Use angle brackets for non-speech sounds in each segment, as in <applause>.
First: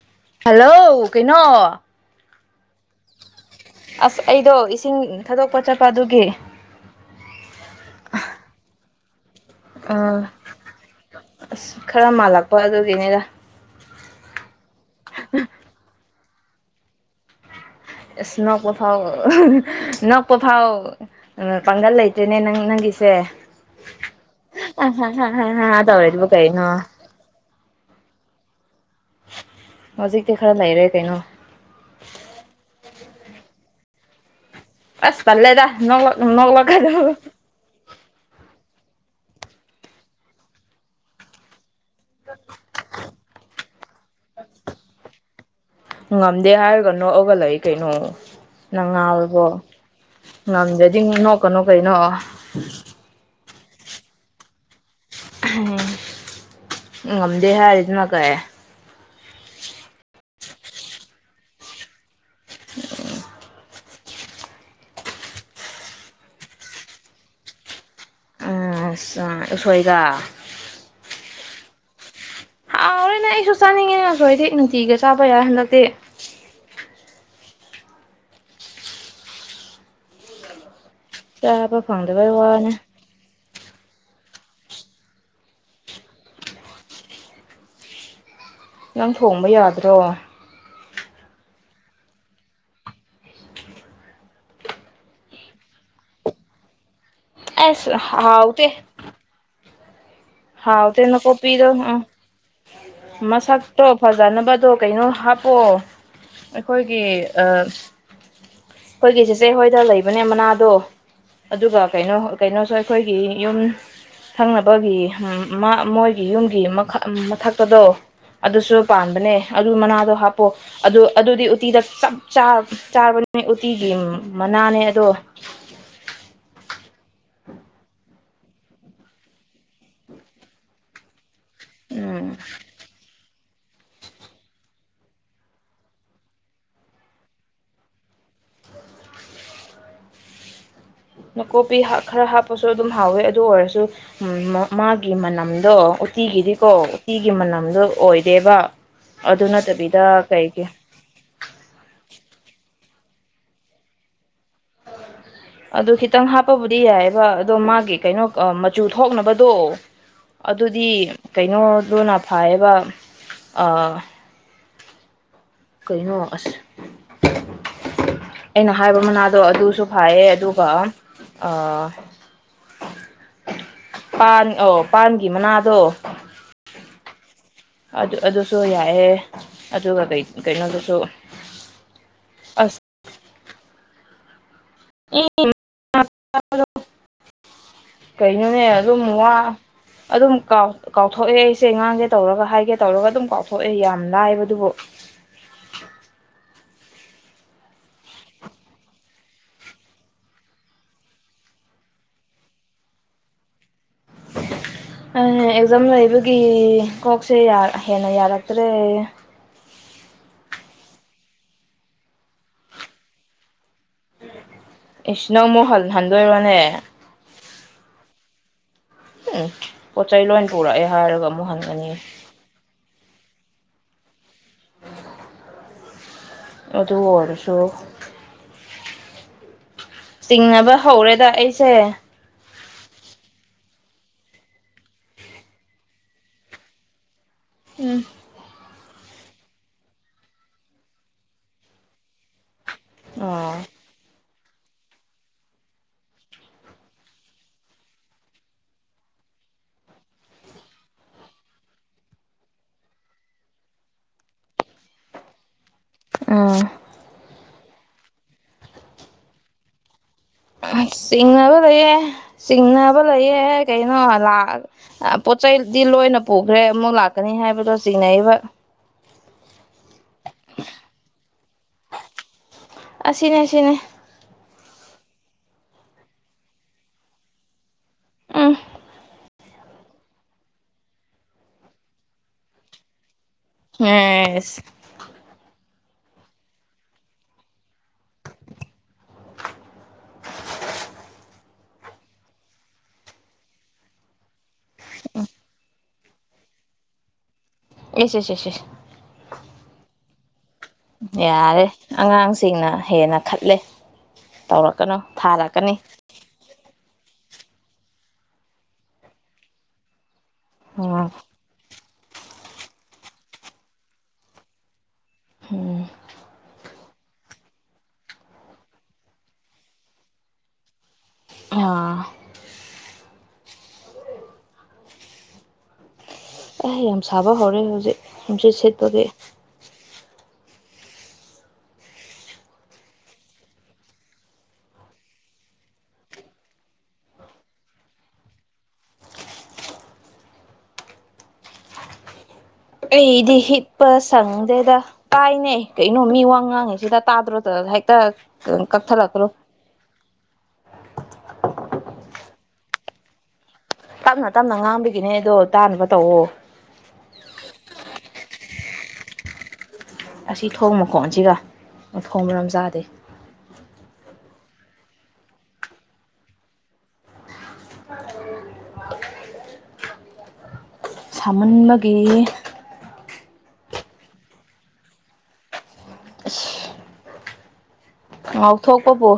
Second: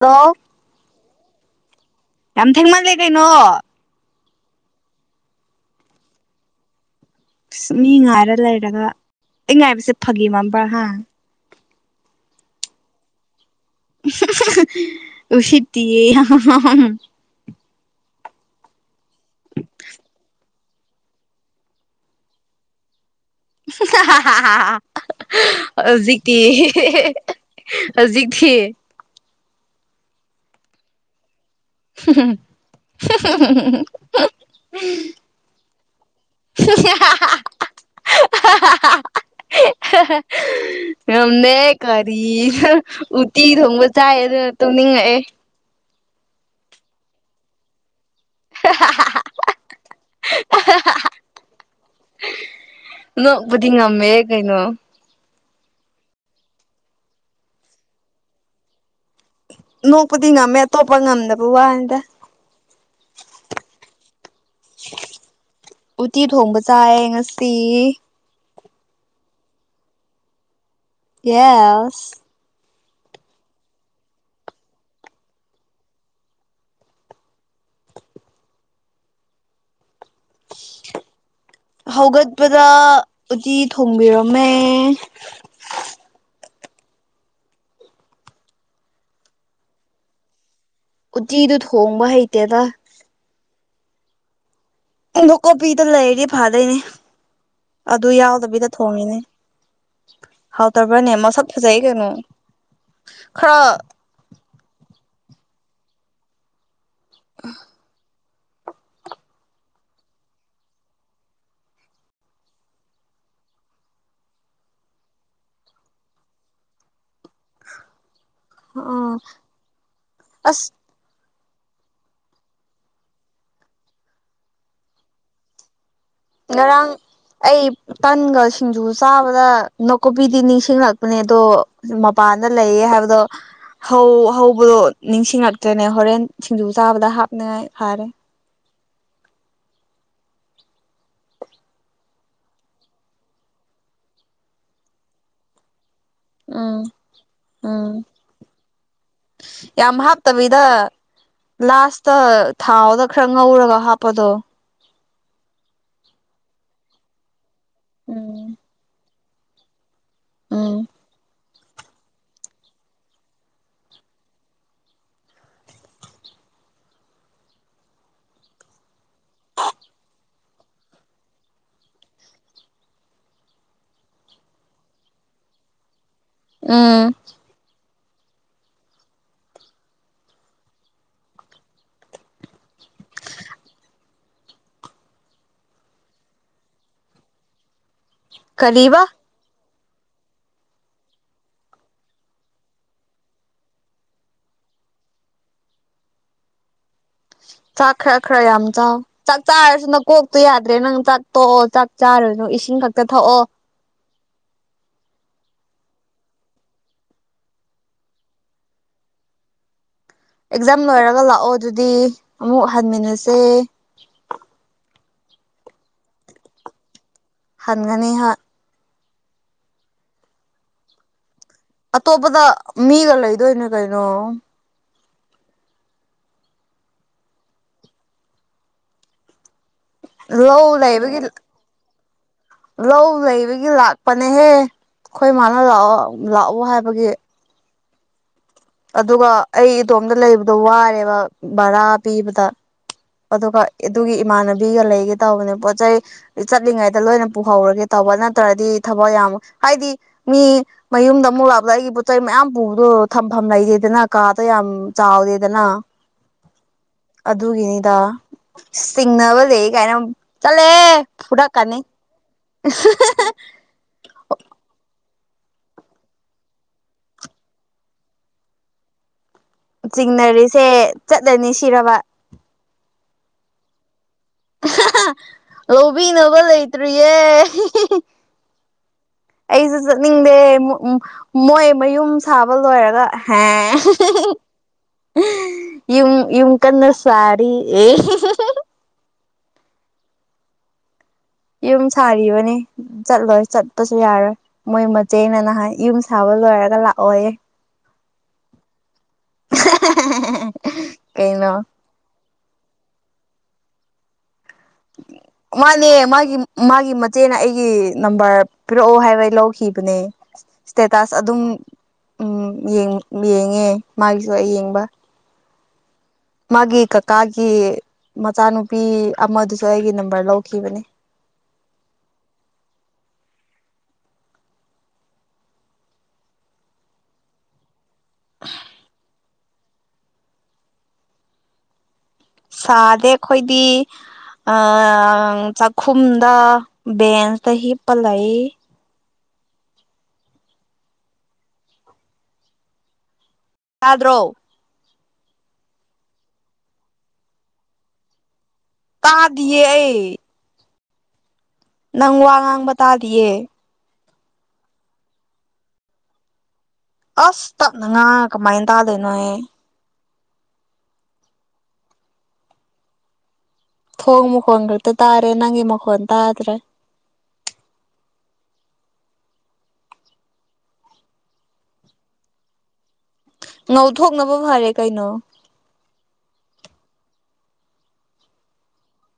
Hello. Hello ꯀꯩꯅꯣ꯫ ꯌꯥꯝ ꯊꯦꯡꯃꯜꯂꯦ ꯀꯩꯅꯣ꯫ ꯑꯁ ꯑꯩꯗꯣ ꯏꯁꯤꯡ ꯊꯥꯗꯣꯛꯄ ꯆꯠꯄ ꯑꯗꯨꯒꯤ꯫ ꯑꯁ ꯃꯤ ꯉꯥꯏꯔ ꯂꯩꯔꯒ ꯑꯩ ꯉꯥꯏꯕꯁꯦ ꯑꯥ ꯐꯒꯤ ꯃꯝꯕ꯭ꯔꯥ ꯍꯥ꯫ ꯑꯁ ꯈꯔ ꯃꯥꯜꯂꯛꯄ ꯑꯗꯨꯒꯤꯅꯤꯗ <inaudible> ꯎꯁꯤꯠ ꯇꯤꯌꯦ ꯑ ꯏꯁ ꯅꯪ ꯄꯣꯊꯥꯎ ꯅꯪ ꯄꯣꯊꯥꯎ ꯄꯥꯡꯒꯜ ꯂꯩꯇ꯭ꯔꯦꯅꯦ ꯅꯪ ꯅꯪꯒꯤꯁꯦ ꯍꯤ ꯍꯤ ꯍꯥ ꯍꯥ ꯇꯧꯔꯤꯗꯨꯕꯨ ꯍꯧꯖꯤꯛꯇꯤ ꯀꯩꯅꯣ ꯍꯧꯖꯤꯛ ꯇꯤ ꯍꯧꯖꯤꯛꯇꯤ ꯈꯔ ꯂꯩꯔꯦ ꯀꯩꯅꯣ <inaudible> ꯑꯁ ꯇꯜꯂꯦꯗ ꯅꯣꯛꯂꯛ ꯅꯣꯛꯂꯛ ꯀꯅꯨ <inaudible> ꯉꯝꯅꯦꯛ ꯀꯔꯤꯅꯣ ꯎꯇꯤ ꯊꯣꯡꯕ ꯆꯥꯏ ꯑꯗꯨꯅ ꯇꯨꯝꯅꯤꯡꯉꯛꯑꯦ ꯉꯝꯗꯦ ꯍꯥꯏꯔꯒ ꯅꯣꯛꯑꯒ ꯂꯩ ꯀꯩꯅꯣ꯫ ꯅꯪ ꯉꯥꯎꯔꯕꯣ ꯉꯝꯗꯗꯤ ꯅꯣꯛꯀꯅꯣ ꯀꯩꯅꯣ꯫ ꯅꯣꯛꯕꯗꯤ ꯉꯝꯃꯦ ꯀꯩꯅꯣ꯫ ꯉꯝꯗꯦ ꯍꯥꯏꯔꯤꯗꯨꯅ ꯀꯩ ꯅꯣꯛꯄꯗꯤ ꯉꯝꯃꯦ ꯑꯇꯣꯞꯄ ꯉꯝꯗꯕ ꯋꯥꯅꯤꯗ꯫ ꯎꯇꯤ ꯊꯣꯡꯕ ꯆꯥꯏ ꯉꯁꯤ꯫ ꯑꯁ ꯎꯁꯣꯏꯗ꯫ ꯌꯦꯁ꯫ ꯑꯥꯎꯔꯦꯅꯦ ꯑꯩꯁꯨ ꯆꯥꯅꯤꯡꯉꯦꯅꯦ ꯅꯨꯡꯇꯤꯒ ꯆꯥꯕ ꯌꯥꯏ ꯍꯟꯗꯛꯇꯤ꯫ ꯆꯥꯕ ꯐꯪꯗꯕꯩ ꯍꯧꯒꯠꯄꯗ ꯋꯥꯅꯦ ꯎꯇꯤ ꯊꯣꯡꯕꯤꯔꯝꯃꯦ꯫ ꯅꯪ ꯊꯣꯡꯕ ꯌꯥꯗ꯭ꯔꯣ꯫ ꯎꯇꯤꯗꯨ ꯊꯣꯡꯕ ꯍꯩꯇꯦꯗ꯫ ꯀꯣꯕꯤꯗꯨ ꯂꯩꯔꯤ ꯐꯥꯗꯣꯏꯅꯦ ꯑꯁ ꯑꯗꯨ ꯍꯥꯎꯇꯦ ꯌꯥꯎꯗꯕꯤꯗ ꯊꯣꯡꯉꯤꯅꯦ꯫ ꯍꯥꯎ ꯍꯥꯎꯇꯦ ꯇꯕ꯭ꯔꯅꯦ ꯃꯁꯛ ꯅꯥꯀꯨꯞꯄꯤꯗꯣ ꯐꯖꯩ ꯎꯝ ꯀꯩꯅꯣ ꯈꯔ꯫ ꯃꯁꯛꯇꯣ ꯐꯖꯅꯕꯗꯣ ꯀꯩꯅꯣ ꯍꯥꯞꯄꯑꯣ ꯑꯩꯈꯣꯏꯒꯤ꯫ ꯑꯩꯈꯣꯏꯒꯤ ꯆꯦꯆꯦ ꯍꯣꯏꯗ ꯂꯩꯕꯅꯦ ꯃꯅꯥꯗꯣ꯫ ꯑꯗꯨꯒ ꯀꯩꯅꯣ ꯀꯩꯅꯣꯁꯨ ꯑꯩꯈꯣꯏꯒꯤ ꯌꯨꯝ ꯁꯪꯅꯕꯒꯤ꯫ ꯃꯣꯏꯒꯤ ꯌꯨꯝꯒꯤ ꯃꯊꯛꯇꯗꯣ꯫ ꯑꯗꯨꯁꯨ ꯎꯝ ꯄꯥꯟꯕꯅꯦ ꯑꯗꯨ ꯃꯅꯥꯗꯣ ꯍꯥꯞꯄꯣ꯫ ꯑꯁ ꯑꯗꯨ ꯑꯗꯨꯗꯤ ꯎꯇꯤꯗ ꯆꯞ ꯆꯥꯕꯅꯤ ꯎꯇꯤꯒꯤ ꯃꯅꯥꯅꯦ ꯑꯗꯣ꯫ ꯉꯔꯥꯡ ꯑꯩ ꯇꯟꯒ ꯁꯤꯡꯖꯨ ꯆꯥꯕꯗ ꯅꯥꯀꯨꯞꯄꯤꯗꯤ ꯅꯤꯡꯁꯤꯡꯂꯛ꯫ ꯅꯦ ꯑꯗꯣ ꯎꯝ ꯃꯄꯥꯟꯗ ꯂꯩꯌꯦ ꯍꯥꯏꯕꯗꯣ꯫ ꯍꯧꯕꯗꯣ ꯅꯤꯡꯁꯤꯡꯂꯛꯇ꯭ꯔꯦꯅꯦ ꯍꯣꯔꯦꯟ ꯁꯤꯡꯖꯨ ꯆꯥꯕꯗ ꯍꯥꯞꯅꯤꯡꯉꯥꯏ ꯐꯔꯦ꯫ ꯅꯥꯀꯣꯄꯤ ꯈꯔ ꯍꯥꯞꯄꯁꯨ ꯑꯗꯨꯝ ꯍꯥꯎꯋꯦ ꯑꯗꯨ ꯑꯣꯏꯔꯁꯨ꯫ ꯎꯝ ꯃꯥꯒꯤ ꯃꯅꯝꯗꯣ꯫ ꯇꯤꯒꯤꯗꯤꯀꯣ ꯎꯝ ꯇꯤꯒꯤ ꯃꯅꯝꯗꯣ ꯎꯝ ꯑꯣꯏꯗꯦꯕ ꯑꯗꯨ ꯌꯥꯝ ꯅꯠꯇꯕꯤꯗ ꯀꯩꯒꯤ꯫ ꯍꯥꯞꯇꯕꯤꯗ ꯂꯥꯁꯇ ꯊꯥꯎꯗ ꯈꯔ ꯉꯧꯔꯒ ꯍꯥꯞꯄꯗꯣ꯫ ꯑꯗꯨ ꯈꯤꯇꯪ ꯍꯥꯞꯄꯕꯨꯗꯤ ꯌꯥꯏꯑꯦꯕ ꯑꯗꯣ ꯃꯥꯒꯤ ꯀꯩꯅꯣ ꯎꯝ ꯃꯆꯨ ꯊꯣꯛꯅꯕꯗꯣ ꯎꯝ ꯑꯗꯨꯗꯤ ꯀꯩꯅꯣꯗꯨꯅ ꯐꯥꯏꯌꯦꯕ ꯀꯩꯅꯣ ꯑꯁ ꯑꯩꯅ ꯍꯥꯏꯕ ꯃꯅꯥꯗꯣ ꯑꯗꯨꯁꯨ ꯐꯌꯦ ꯑꯗꯨꯒ ꯑꯥ ꯄꯥꯟ ꯑꯣ ꯄꯥꯟꯒꯤ ꯃꯅꯥꯗꯣ ꯎꯝ ꯑꯗꯨ ꯑꯗꯨꯁꯨ ꯌꯥꯏꯑꯦ ꯑꯗꯨꯒ ꯀꯩ ꯀꯩꯅꯣꯗꯨꯁꯨ ꯑꯁ ꯏ ꯀꯩꯅꯣꯅꯦ ꯀꯔꯤꯕ ꯑꯗꯨꯝ ꯋꯥ ꯑꯗꯨꯝ ꯀꯥꯎꯊꯣꯛꯑꯦ ꯑꯩꯁꯦ ꯉꯥꯡꯒꯦ ꯇꯧꯔꯒ ꯍꯥꯏꯒꯦ ꯇꯧꯔꯒ ꯑꯗꯨꯝ ꯀꯥꯎꯊꯣꯛꯑꯦ ꯌꯥꯝ ꯂꯥꯏꯕꯗꯨꯕꯨ ꯆꯥꯛ ꯈꯔꯥ ꯈꯔꯥ ꯌꯥꯝ ꯆꯥꯑꯣ ꯆꯥꯛ ꯆꯥꯔꯁꯨ ꯅꯪ ꯀꯣꯛꯇꯨ ꯌꯥꯗ꯭ꯔꯦ ꯅꯪ ꯆꯥꯛ ꯇꯣꯛꯑꯣ ꯆꯥꯛ ꯆꯥꯔꯅꯨ ꯏꯁꯤꯡ ꯈꯛꯇ ꯊꯛꯑꯣ ꯑ ꯑꯦꯛꯖꯥꯝ ꯂꯩꯕꯒꯤ ꯀꯣꯛꯁꯦ ꯍꯦꯟꯅ ꯌꯥꯔꯛꯇ꯭ꯔꯦ ꯑꯦꯛꯖꯥꯝ ꯂꯣꯏꯔꯒ ꯂꯥꯛꯑꯣ ꯑꯗꯨꯗꯤ ꯑꯃꯨꯛ ꯍꯟꯃꯤꯟꯅꯁꯦ ꯏꯁꯤ ꯅꯪ ꯑꯃꯨꯛ ꯍꯜꯍꯟꯗꯣꯏꯔꯣꯅꯦ ꯍꯟꯒꯥꯅꯤ ꯍꯥ ꯎꯝ ꯄꯣꯠ ꯆꯩꯩ ꯂꯣꯏ ꯄꯨꯔꯛꯑꯦ ꯍꯥꯏꯔꯒ ꯑꯃꯨꯛ ꯍꯪꯉꯦ ꯑꯇꯣꯞꯄꯗ ꯃꯤꯒ ꯂꯩꯗꯣꯏꯅꯦ ꯀꯩꯅꯣ ꯑꯗꯨ ꯑꯣꯏꯔꯁꯨ ꯂꯎ ꯆꯤꯡꯅꯕ ꯂꯩꯏꯕꯒ ꯍꯧꯔꯦꯗ ꯑꯩꯁꯦ ꯂꯧ ꯂꯩꯕꯒꯤ ꯂꯥꯛꯄꯅꯦꯍꯦ ꯑꯩꯈꯣꯏ ꯃꯥꯅ ꯂꯥꯛꯑꯣ ꯂꯥꯛꯑꯣ ꯍꯥꯏꯕꯒꯤ ꯎꯝ ꯑꯗꯨꯒ ꯑꯩ ꯏꯗꯣꯝꯗ ꯂꯩꯕꯗꯣ ꯋꯥꯔꯦꯕ ꯚꯔꯥ ꯄꯤꯕꯗ ꯑꯣ ꯑꯗꯨꯒ ꯑꯗꯨꯒꯤ ꯏꯃꯥꯟꯅꯕꯤꯒ ꯂꯩꯒꯦ ꯇꯧꯕꯅꯦ ꯄꯣꯠ ꯆꯩ ꯆꯠꯂꯤꯉꯩꯗ ꯂꯣꯏꯅ ꯄꯨꯍꯧꯔꯒꯦ ꯇꯧꯕ ꯅꯠꯇ꯭ꯔꯗꯤ ꯊꯕꯛ ꯌꯥꯝ ꯍꯥꯏꯗꯤ ꯃꯤ ꯃꯌꯨꯝꯗ ꯑꯃꯨꯛ ꯂꯥꯛꯄꯗ ꯑꯩꯒꯤ ꯄꯣꯠ ꯆꯩ ꯃꯌꯥꯝ ꯄꯨꯕꯗꯣ ꯐꯐꯝ ꯂꯩꯇꯦꯗꯅ ꯀꯥꯗꯣ ꯌꯥꯝ ꯆꯥꯎꯗꯦꯗꯅ ꯑ ꯑꯗꯨꯒꯤꯅꯤꯗ ꯆꯤꯡꯅꯕ ꯂꯩ ꯀꯥꯏꯅ ꯆꯠꯂꯦ ꯆꯤꯡꯅꯕ ꯐꯨꯔꯛꯀꯅꯤ ꯂꯩꯌꯦ ꯆꯤꯡꯅꯕ ꯂꯩꯌꯦ ꯀꯩꯅꯣ ꯄꯣꯠ ꯆꯩꯗꯤ ꯂꯣꯏꯅ ꯄꯨꯈ꯭ꯔꯦ ꯑꯃꯨꯛ ꯂꯥꯛꯀꯅꯤ ꯍꯥꯏꯕꯗꯣ ꯆꯤꯡꯅꯔꯤꯕ ꯆꯤꯡꯅꯔꯤꯁꯦ ꯆꯠꯂꯅꯤ ꯁꯤꯔꯕ ꯑꯁꯤ ꯑꯁꯤꯅꯦ ꯑꯁꯤꯅꯦ ꯂꯧꯕꯤꯅꯕ ꯂꯩꯇ꯭ꯔꯤꯌꯦ ꯑꯝ ꯑꯩꯁꯨ ꯆꯠꯅꯤꯡꯗꯦ ꯃꯣꯏ ꯃꯌꯨꯝ ꯁꯥꯕ ꯂꯣꯏꯔꯒ ꯍ ꯑꯦꯁ ꯌꯨꯝ ꯌꯨꯝ ꯀꯟꯅ ꯁꯔꯤ ꯑꯦ ꯌꯨꯝ ꯁꯥꯔꯤꯕꯅꯤ ꯆꯠꯂꯣꯏ ꯆꯠꯄꯁꯨ ꯌꯥꯔꯣꯏ ꯃꯣꯏ ꯃꯆꯦꯅ ꯅ ꯍꯥꯏ ꯌꯨꯝ ꯁꯥꯕ ꯂꯣꯏꯔꯒ ꯂꯥꯛꯑꯣꯌꯦ ꯑꯦꯁꯦꯁꯁ ꯑꯍꯦ <unintelligible> ꯌꯥꯔꯦ ꯑꯉꯥꯡꯁꯤꯡꯅ ꯍꯦꯟꯅ ꯈꯠꯂꯦ ꯇꯧꯔꯛꯀꯅꯨ ꯊꯥꯔꯛꯀꯅꯤ ꯃꯥꯅꯦ ꯃꯥꯒꯤ ꯃꯥꯒꯤ ꯃꯆꯦꯅ ꯑꯩꯒꯤ ꯅꯝꯕꯔ ꯄꯤꯔꯛꯑꯣ ꯍꯥꯏꯕ ꯂꯧꯈꯤꯕꯅꯦ ꯎꯝ ꯏꯁꯇꯦꯇꯥꯁ ꯑꯗꯨꯝ ꯎꯝ ꯌꯦꯡꯉꯦ ꯃꯥꯒꯤꯁꯨ ꯑꯩ ꯌꯦꯡꯕ ꯎꯝ ꯃꯥꯒꯤ ꯀꯀꯥꯒꯤ ꯃꯆꯥꯅꯨꯄꯤ ꯑꯃꯗꯨꯁꯨ ꯑꯩꯒꯤ ꯅꯝꯕꯔ ꯂꯧꯈꯤꯕꯅꯦ ꯑꯥ ꯑꯩ ꯌꯥꯝ ꯁꯥꯕ ꯍꯧꯔꯦ ꯍꯧꯖꯤꯛ ꯅꯨꯡꯁꯤꯠ ꯁꯤꯠꯄꯒꯤ ꯁꯥꯗꯦ ꯑꯩꯈꯣꯏꯗꯤ ꯑ ꯆꯥꯛꯈꯨꯝꯗ ꯕꯦꯟꯁꯇ ꯍꯤꯞꯄ ꯂꯩ ꯑꯩꯗꯤ ꯍꯤꯞꯄ ꯇꯥꯗ꯭ꯔꯣ ꯁꯪꯗꯦꯗꯥ ꯇꯥꯏꯅꯦ ꯀꯩꯅꯣ ꯃꯤ ꯋꯥ ꯉꯥꯡꯉꯤ ꯁꯤꯗ ꯇꯥꯗ꯭ꯔꯣꯗ ꯍꯦꯛꯇ ꯀꯛꯊꯠꯂꯛꯈ꯭ꯔꯣ ꯌꯥꯏ ꯅꯪ ꯋꯥ ꯉꯥꯡꯕ ꯇꯥꯗꯦ ꯇꯞꯅ ꯇꯞꯅ ꯉꯥꯡꯕꯤꯒꯤꯅꯦ ꯑꯗꯣ ꯇꯥꯅꯕ ꯇꯧꯑꯣ ꯑꯁ ꯇꯞꯅ ꯉꯥ ꯀꯃꯥꯏꯅ ꯇꯥꯗꯣꯏꯅꯣꯏ ꯑꯁꯤ ꯊꯣꯡ ꯃꯈꯣꯟꯁꯤꯒ ꯊꯣꯡ ꯃꯔꯝ ꯆꯥꯗꯦ ꯊꯣꯡ ꯃꯈꯣꯟꯜ ꯈꯛꯇ ꯇꯥꯔꯦ ꯅꯪꯒꯤ ꯃꯈꯣꯟ ꯇꯥꯗ꯭ꯔꯦ ꯁꯥꯃꯟꯕꯒꯤ ꯉꯧꯊꯣꯛꯅꯕ ꯐꯔꯦ ꯀꯩꯅꯣ ꯑꯥ ꯉꯧꯊꯣꯛꯄꯣꯕꯨꯣ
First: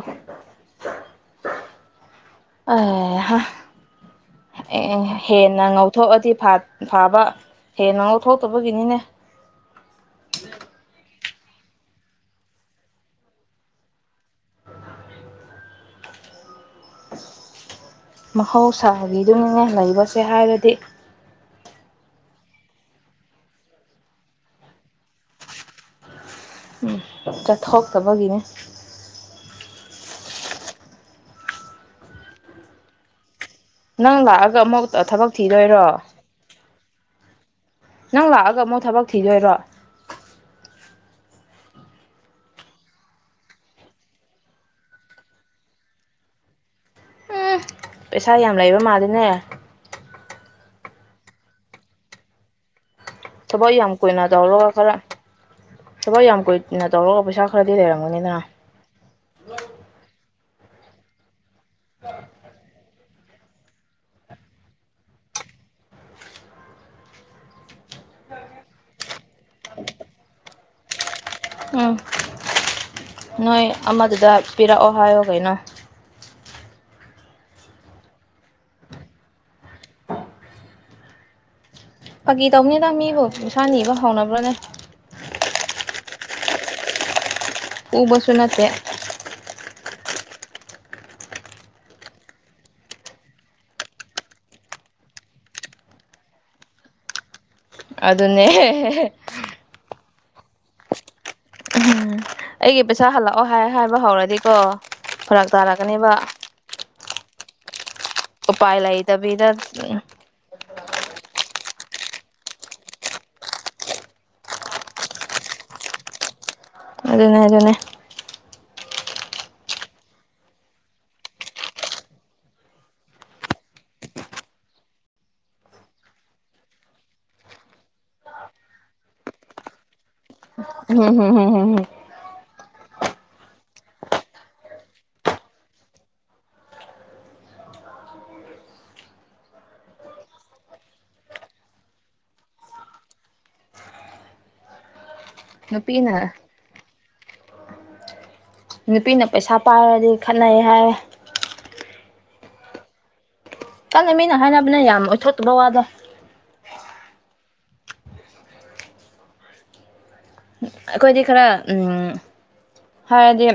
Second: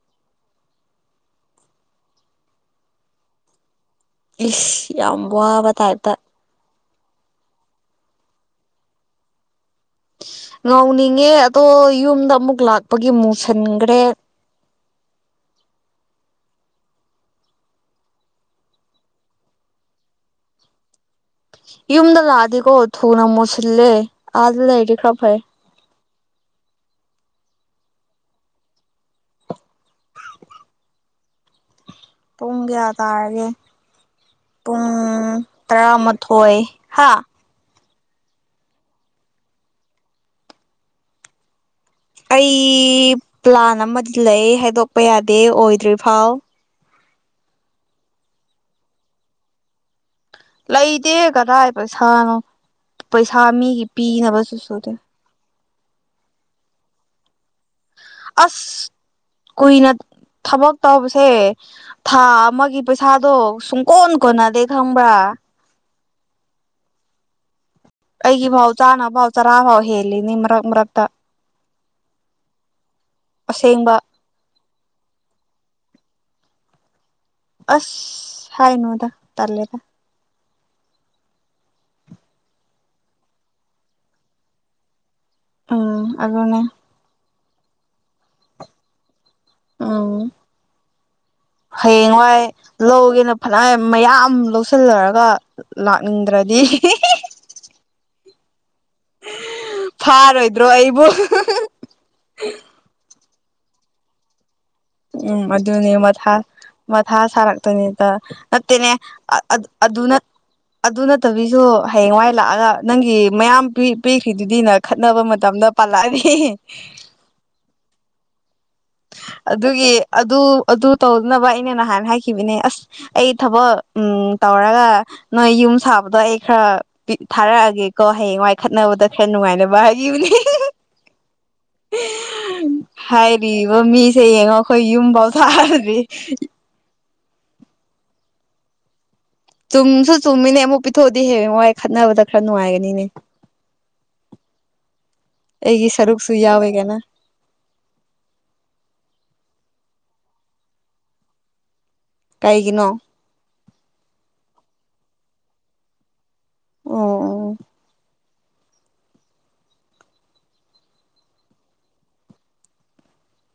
ꯏꯁ ꯑꯦ ꯌꯥꯝ ꯍꯦꯟꯅ ꯋꯥꯕ ꯇꯥꯏꯞꯇ ꯉꯧꯊꯣꯛꯑꯗꯤ ꯐꯠ ꯊꯥꯕ ꯍꯦꯟꯅ ꯉ ꯂꯧꯊꯣꯛꯇꯕꯒꯤꯅꯤꯅꯦ ꯉꯥꯎꯅꯤꯡꯉꯦ ꯑꯗꯣ ꯌꯨꯝꯗ ꯑꯃꯨꯛ ꯂꯥꯛꯄꯒꯤ ꯃꯨꯁꯤꯟꯈ꯭ꯔꯦ ꯃꯍꯧꯁꯥꯒꯤꯗꯨꯅ ꯂꯩꯕꯁꯦ ꯍꯥꯏꯔꯗꯤ ꯌꯨꯝꯗ ꯂꯥꯛꯑꯗꯤꯀꯣ ꯊꯨꯅ ꯃꯨꯠꯁꯤꯜꯂꯦ ꯑꯥꯗ ꯂꯩꯔꯗꯤ ꯈꯔ ꯐꯩ ꯆꯠꯊꯣꯛꯇꯕꯒꯤꯅꯦ ꯄꯨꯡ ꯀꯌꯥ ꯇꯥꯔꯒꯦ ꯅꯪ ꯂꯥꯛꯑꯒ ꯑꯃꯨꯛ ꯊꯕꯛ ꯊꯤꯗꯣꯏꯔꯣ ꯊꯣꯏ ꯍꯥ ꯅꯪ ꯂꯥꯛꯑꯒ ꯑꯃꯨꯛ ꯊꯕꯛ ꯊꯤꯗꯣꯏꯔꯣ ꯑꯩ ꯄ꯭ꯂꯥꯟ ꯑꯃꯗꯤ ꯂꯩ ꯍꯥꯏꯗꯣꯛꯄ ꯌꯥꯗꯦ ꯑꯣꯏꯗ꯭ꯔꯤꯐꯥꯎ ꯎꯝ ꯄꯩꯁꯥ ꯌꯥꯝ ꯂꯩꯕ ꯃꯥꯜꯂꯦꯅꯦ ꯂꯩꯗꯦ ꯀꯗꯥꯏ ꯄꯩꯁꯥꯅꯣ ꯄꯩꯁꯥ ꯊꯕꯛ ꯃꯤꯒꯤ ꯌꯥꯝ ꯄꯤꯅꯕꯁꯨ ꯁꯨꯅꯦꯦ ꯊꯕꯕꯥꯛ ꯌꯥꯝ ꯀꯨꯏꯅ ꯇꯧꯔꯒ ꯄꯩꯁꯥ ꯈꯔꯗꯤ ꯂꯩꯔꯝꯒꯅꯤꯗꯅ ꯑꯁ ꯀꯨꯏꯅ ꯊꯕꯛ ꯇꯧꯕꯁꯦ ꯊꯥ ꯑꯃꯒꯤ ꯄꯩꯁꯥꯗꯣ ꯁꯨꯡꯀꯣꯟ ꯀꯣꯟꯅꯗꯦ ꯈꯪꯕ꯭ꯔꯥ ꯑꯩꯒꯤꯕꯥꯎ ꯆꯥꯅꯥ ꯥꯎ ꯆꯔꯥꯕꯥꯎꯕ ꯍꯥꯏꯦꯜꯂꯤ ꯅꯤꯡ ꯔ ꯃꯛꯇ ꯎꯝ ꯅꯣꯏ ꯑꯁꯦꯡꯕ ꯑꯃꯗꯨꯗ ꯄꯤꯔꯛꯑꯣ ꯍꯥꯏꯌꯣ ꯀꯩꯅꯣ ꯑꯁ ꯍꯥꯏꯅꯣꯗ ꯇꯂꯦꯗ ꯐꯥꯒꯤ ꯇꯧꯅꯤ ꯇꯧꯃꯤꯕꯨ ꯏꯁꯥꯅꯤꯕ ꯍꯧꯥꯎꯅꯕ꯭ꯔꯅꯦ ꯎꯝ ꯑꯒꯅꯦ ꯎ ꯁꯨꯟ ꯑꯇꯩ ꯑ ꯍꯌꯦꯡꯋꯥꯏ ꯂꯧꯒꯦꯅ ꯐꯅꯌꯥꯝ ꯃꯌꯥꯝ ꯂꯧꯁꯤꯜꯂꯔꯒ ꯂꯥꯛꯅꯤꯡꯗ꯭ꯔꯗꯤ ꯑꯗꯨ ꯑꯗꯨꯅꯦꯦ ꯐꯥꯔꯣꯏꯗ꯭ꯔꯣ ꯑꯩꯕꯨ ꯑꯩꯒꯤ ꯄꯩꯁꯥ ꯍꯜꯂꯛꯑꯣ ꯍꯥꯏ ꯍꯥꯏꯕ ꯍꯧꯔꯗꯤꯀꯣ ꯎꯝ ꯐꯔꯛ ꯑꯗꯨꯗ ꯇꯥꯔꯛꯀꯅꯦꯕ ꯅꯊ ꯃꯊꯥ ꯁꯥꯔꯛꯇꯅꯤꯗ ꯎꯄꯥꯏ ꯅꯠꯇꯦꯅꯦ ꯂꯩꯇꯕꯤꯗ ꯑꯗꯨꯅ ꯑꯗꯨ ꯅꯠꯇꯕꯤꯁꯨ ꯍꯌꯦꯡꯋꯥꯏ ꯂꯥꯛꯑꯒ ꯅꯪꯒꯤ ꯃꯌꯥꯝ ꯄꯤꯈ꯭ꯔꯤꯗꯨꯗꯤꯅ ꯈꯠꯅꯕ ꯃꯇꯝꯗ ꯄꯂꯗꯤ ꯑꯗꯨꯅꯦ ꯑꯗꯨꯅꯦ ꯑꯗꯨꯒꯤ ꯑꯗꯨ ꯑꯗꯨ ꯇꯧꯗꯅꯕ ꯑꯩꯅ ꯅꯍꯥꯟꯅ ꯍꯥꯏꯈꯤꯕꯅꯦ ꯑꯁ ꯑꯩ ꯊꯕꯛ ꯎꯝ ꯇꯧꯔꯒ ꯅꯣꯏ ꯌꯨꯝ ꯁꯥꯕꯗꯣ ꯑꯩ ꯈꯔ ꯊꯥꯔꯛꯑꯒꯦꯀꯣ ꯍꯌꯦꯡ ꯋꯥꯏꯈꯠꯅꯕꯗ ꯈꯔ ꯅꯨꯡꯉꯥꯏꯅꯕ ꯍꯥꯏꯈꯤꯕꯅꯦ ꯎꯝ ꯍ ꯍꯝ ꯍꯥꯏꯔꯤꯕ ꯃꯤꯁꯦ ꯌꯦꯡꯉꯣ ꯑꯩꯈꯣꯏ ꯌꯨꯝꯐꯥꯎ ꯊꯥꯔꯗꯤ ꯆꯨꯝꯁꯨ ꯆꯨꯝꯃꯤꯅꯦ ꯑꯃꯨꯛ ꯄꯤꯊꯣꯛꯑꯗꯤ ꯍꯦ ꯃꯏ ꯈꯠꯅꯕꯗ ꯈꯔ ꯅꯨꯡꯉꯥꯏꯒꯅꯤꯅꯦ <unintelligible> ꯑꯩꯒꯤ ꯁꯔꯨꯛꯁꯨ ꯌꯥꯎꯋꯦꯒꯅ ꯅꯨꯄꯤꯅ ꯄꯩꯁꯥ ꯄꯥꯏꯔꯗꯤ ꯈꯠꯅꯩ ꯍꯥꯏ ꯀꯩꯒꯤꯅꯣ ꯀꯪꯅ ꯃꯤꯅ ꯍꯥꯏꯅꯕꯅ ꯌꯥꯝ ꯑꯣꯏꯊꯣꯛꯇꯕ ꯋꯥꯗꯣ ꯑꯣ ꯑꯣ ꯑꯩꯈꯣꯏꯗꯤ ꯈꯔ ꯍꯥꯏꯔꯗꯤ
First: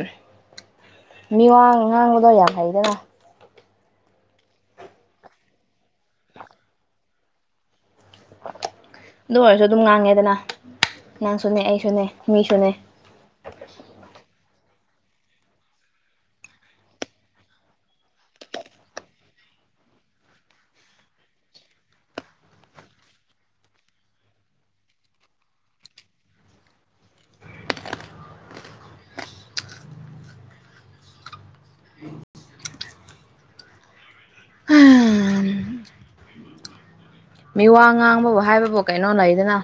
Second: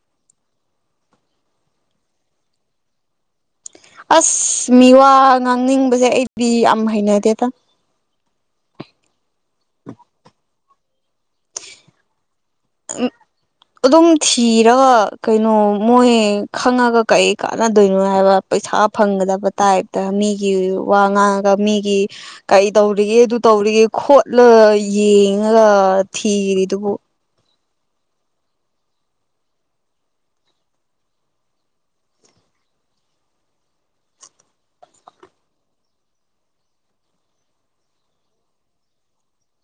ꯃꯤꯋꯥ ꯉꯥꯡꯕꯗꯣ ꯌꯥ ꯐꯩꯗꯅꯥ ꯑꯁ ꯃꯤ ꯋꯥ ꯉꯥꯡꯅꯤꯡꯕꯁꯦ ꯑꯩꯗꯤ ꯌꯥꯝ ꯍꯩꯅꯗꯦꯇ ꯑꯗꯨ ꯑꯣꯏꯔꯁꯨ ꯑꯗꯨꯝ ꯉꯥꯡꯉꯦꯗꯅ ꯅꯪꯁꯨꯅꯦ ꯑꯩꯁꯨꯅꯦ ꯃꯤꯁꯨꯅꯦ ꯎꯝ ꯑꯗꯨꯝ ꯊꯤꯔꯒ ꯀꯩꯅꯣ ꯃꯣꯏ ꯈꯪꯉꯒ ꯀꯔꯤ ꯀꯥꯟꯅꯗꯣꯏꯅꯣ ꯍꯥꯏꯕ ꯄꯩꯁꯥ ꯐꯪꯒꯗꯕ ꯇꯥꯏꯞꯇ ꯃꯤꯒꯤ ꯋꯥ ꯉꯥꯡꯉꯒ ꯃꯤꯒꯤ ꯀꯩ ꯇꯧꯔꯤꯒꯦ ꯑꯗꯨ ꯇꯧꯔꯤꯒꯦ ꯈꯣꯠꯂ ꯌꯦꯡꯉꯒ ꯊꯤꯔꯤꯗꯨꯕꯨ ꯃꯤꯋꯥ ꯉꯥꯡꯕꯕꯨ ꯍꯥꯏꯕꯕꯨ ꯀꯩꯅꯣ ꯂꯩꯗꯅ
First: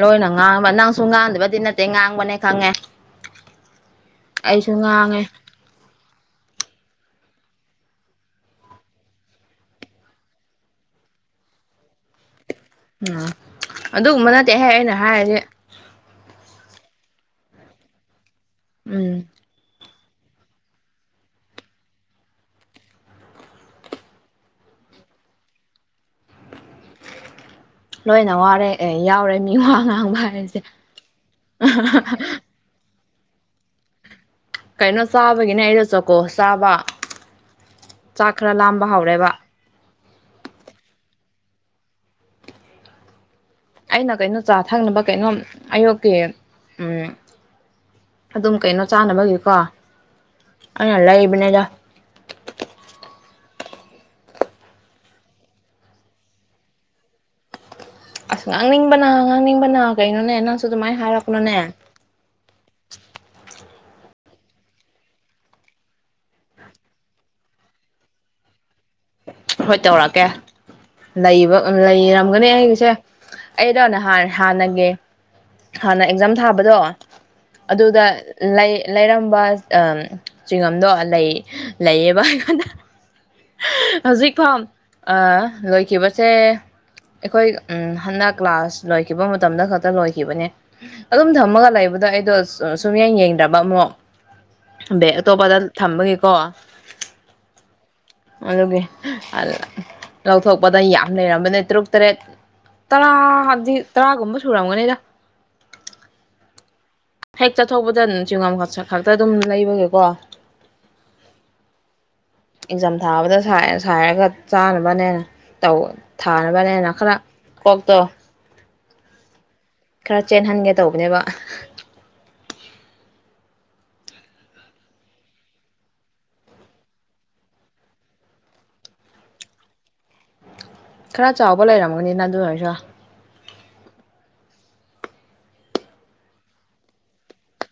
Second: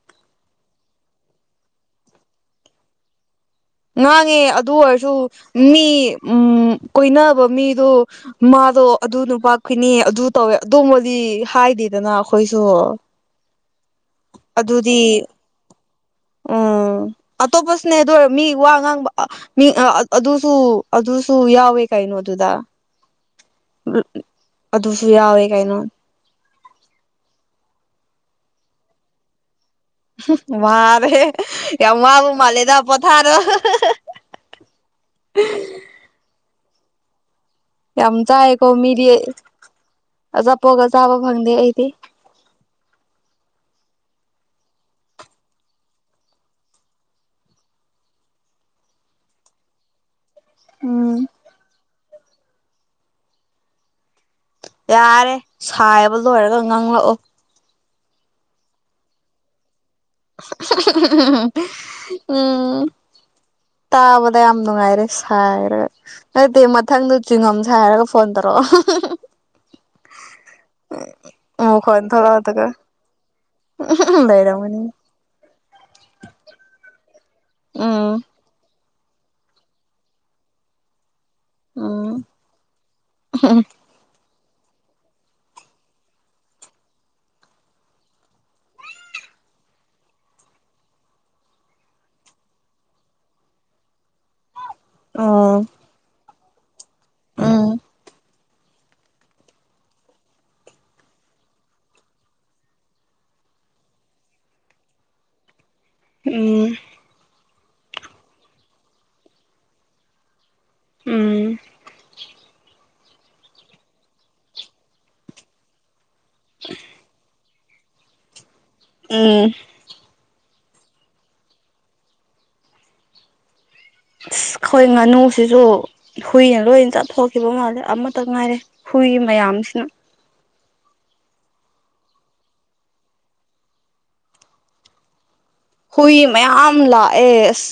ꯂꯣꯏꯅ ꯉꯥꯡꯕ ꯅꯪꯁꯨ ꯉꯥꯡꯗꯕꯗꯤ ꯅꯠꯇꯦ ꯉꯥꯡꯕꯅꯦ ꯈꯪꯉꯦ ꯉꯥꯡꯉꯦ ꯑꯗꯨ ꯑꯩꯁꯨ ꯑꯣꯏꯔꯁꯨ ꯉꯥꯡꯉꯦ ꯃꯤ ꯎ ꯀꯣꯏꯅꯕ ꯃꯤꯗꯨ ꯃꯥꯗꯣ ꯑꯗꯨ ꯅꯨꯄꯥ ꯀꯨꯏꯅꯤ ꯑꯗꯨ ꯇꯧꯋꯦ ꯑꯗꯣꯕꯨꯗꯤ ꯍꯥꯏꯗꯦꯗꯅ ꯑꯩꯈꯣꯏꯁꯨ ꯎꯝ ꯑꯗꯨꯒꯨꯝꯕ ꯅꯠꯇꯦ ꯑꯩꯍꯦꯛ ꯑꯩꯅ ꯍꯥꯏꯔꯗꯤ ꯑꯣ ꯑꯇꯣꯞꯄꯁꯨꯅꯦ ꯑꯗꯨ ꯑꯣꯏꯔ ꯃꯤ ꯋꯥ ꯉꯥꯡꯕ ꯎꯝ ꯃꯤ ꯑꯗꯨꯁꯨ ꯑꯗꯨꯁꯨ ꯌꯥꯎꯋꯦ ꯀꯥꯏꯩꯅꯣ ꯑꯗꯨꯗ ꯑꯗꯨꯁꯨ ꯌꯥꯎꯋꯦ ꯀꯩꯅꯣ ꯂꯣꯏꯅ ꯋꯥꯔꯦ ꯑꯦ ꯌꯥꯎꯔꯦ ꯃꯤ ꯋꯥ ꯉꯥꯡ ꯃꯥꯔꯦ ꯌꯥꯝ ꯋꯥꯕ ꯃꯥꯂꯤꯗ ꯄꯊꯥꯔꯣ ꯀꯩꯅꯣ ꯆꯥꯕꯒꯤꯅꯦ ꯑꯩꯗ ꯆꯣꯀꯣ ꯆꯥꯕ ꯌꯥꯝ ꯆꯥꯛ ꯈꯔ ꯆꯥꯏꯀꯣ ꯂꯥꯝꯕ ꯃꯤꯗꯤ ꯍꯧꯔꯦꯕ ꯑꯆꯥꯄꯣꯒ ꯆꯥꯕ ꯐꯪꯗꯦ ꯑꯩꯗꯤ ꯑꯩꯅ ꯀꯩꯅꯣ ꯆꯥ ꯊꯛꯅꯕ ꯀꯩꯅꯣ ꯑꯌꯨꯛꯀꯤ ꯑꯝ ꯑꯗꯨꯝ ꯀꯩꯅꯣ ꯆꯥꯅꯕꯒꯤꯀꯣ ꯑꯩꯅ ꯎꯝ ꯂꯩꯕꯅꯤꯗ ꯌꯥꯔꯦ ꯁꯥꯏꯕ ꯂꯣꯏꯔꯒ ꯉꯥꯡꯪꯂꯛꯑꯣ ꯑꯁ ꯉꯥꯡꯅꯤꯡꯕꯅ ꯉꯥꯡꯅꯤꯡꯕꯅ ꯀꯩꯅꯣꯅꯦ ꯅꯪꯁꯨ ꯑꯗꯨꯃꯥꯏꯅ ꯍꯥꯏꯔꯛꯄ꯭ꯔꯅꯦ ꯎꯝ ꯇꯥꯕꯗ ꯌꯥꯝ ꯅꯨꯡꯉꯥꯏꯔꯦ ꯁꯥꯏꯔꯒ ꯅꯠꯇꯦ ꯃꯊꯪꯗ ꯆꯤꯡꯉꯝꯁꯦ ꯍꯥꯏꯔꯒ ꯐꯣꯟ ꯇꯧꯔꯛꯑꯣ ꯍꯣꯏ ꯇꯧꯔꯛꯀꯦ ꯂꯩꯕ ꯃꯈꯣꯟ ꯂꯩꯔꯝꯒꯅꯤ ꯊꯣꯛꯂꯛꯑꯒ ꯑꯩꯁꯦ ꯑꯩꯗꯥ ꯅꯍꯤꯟ ꯂꯩꯔꯝꯒꯅꯤ ꯍꯥꯟꯅꯒꯤ ꯍꯥꯟꯅ ꯑꯦꯛꯖꯥꯝ ꯊꯥꯕꯗꯣ ꯑꯗꯨꯒ ꯎꯝ ꯂꯩ ꯂꯩꯔꯝꯕ ꯆꯤꯡꯉꯝꯗꯣ ꯂꯩ ꯂꯩꯌꯦꯕ ꯑꯩꯉꯣꯟꯗ ꯎꯝ ꯍꯧꯖꯤꯛ ꯐꯥꯎ ꯑ ꯂꯣꯏꯈꯤꯕꯁꯦ ꯑꯩꯈꯣꯏ ꯍꯟꯗꯛ ꯀ꯭ꯂꯥꯁ ꯂꯣꯏꯈꯤꯕ ꯃꯇꯝꯗ ꯈꯛꯇ ꯂꯣꯏꯈꯤꯕꯅꯦ ꯑꯗꯨꯝ ꯊꯝꯃꯒ ꯂꯩꯕꯗꯣ ꯑꯩꯗꯣ ꯁꯨꯝꯌꯥꯡ ꯌꯦꯡꯗ꯭ꯔꯕ ꯑꯃꯨꯛ ꯑꯗꯩ ꯑꯇꯣꯞꯄꯗ ꯎꯝ ꯊꯝꯕꯒꯤꯀꯣ ꯎꯝ ꯑꯗꯨꯒꯤ ꯂꯧꯊꯣꯛꯄꯗ ꯌꯥꯝ ꯂꯩꯔꯝꯕꯅꯦ ꯇꯔꯨꯛ ꯇꯔꯦꯠ ꯇꯔꯥ ꯍꯥꯏꯕꯗꯤ ꯇꯔꯥꯒꯨꯝꯕ ꯁꯨꯔꯝꯒꯅꯤꯗ ꯎꯝ ꯍꯦꯛ ꯆꯠꯊꯣꯛꯧꯕꯗ ꯆꯤꯡꯉꯝ ꯈꯛꯇ ꯑꯗꯨꯝ ꯂꯩꯕꯒꯦꯀꯣ ꯎꯝ ꯏꯟꯖꯝ ꯊꯥꯕꯗ ꯁꯥꯏꯔꯒ ꯆꯥꯅꯕꯅꯦꯅꯧ ꯊꯥꯅꯕꯅꯦꯅ ꯈꯔ ꯀꯣꯛ ꯇꯣ ꯎꯝ ꯈꯔ ꯆꯦꯟꯍꯟꯒꯦ ꯇꯧꯕꯅꯦꯕ ꯑꯩꯣꯏ ꯉꯥꯅꯨꯁꯤꯁꯨ ꯍꯨꯏꯅ ꯂꯣꯏꯅ ꯆꯠꯊꯣꯛꯈꯤꯕ ꯃꯥꯜꯂꯦ ꯑꯃꯠꯇ ꯉꯥꯏꯔꯦ ꯍꯨꯏ ꯃꯌꯥꯝꯁꯤꯅ ꯈꯔ ꯆꯥꯎꯕ ꯂꯩꯔꯝꯃꯒꯅꯤ ꯅ ꯑꯗꯨ ꯑꯣꯏꯔꯁꯨ ꯍꯨꯏ ꯃꯌꯥꯝ ꯂꯥꯛꯑꯦ ꯑꯁ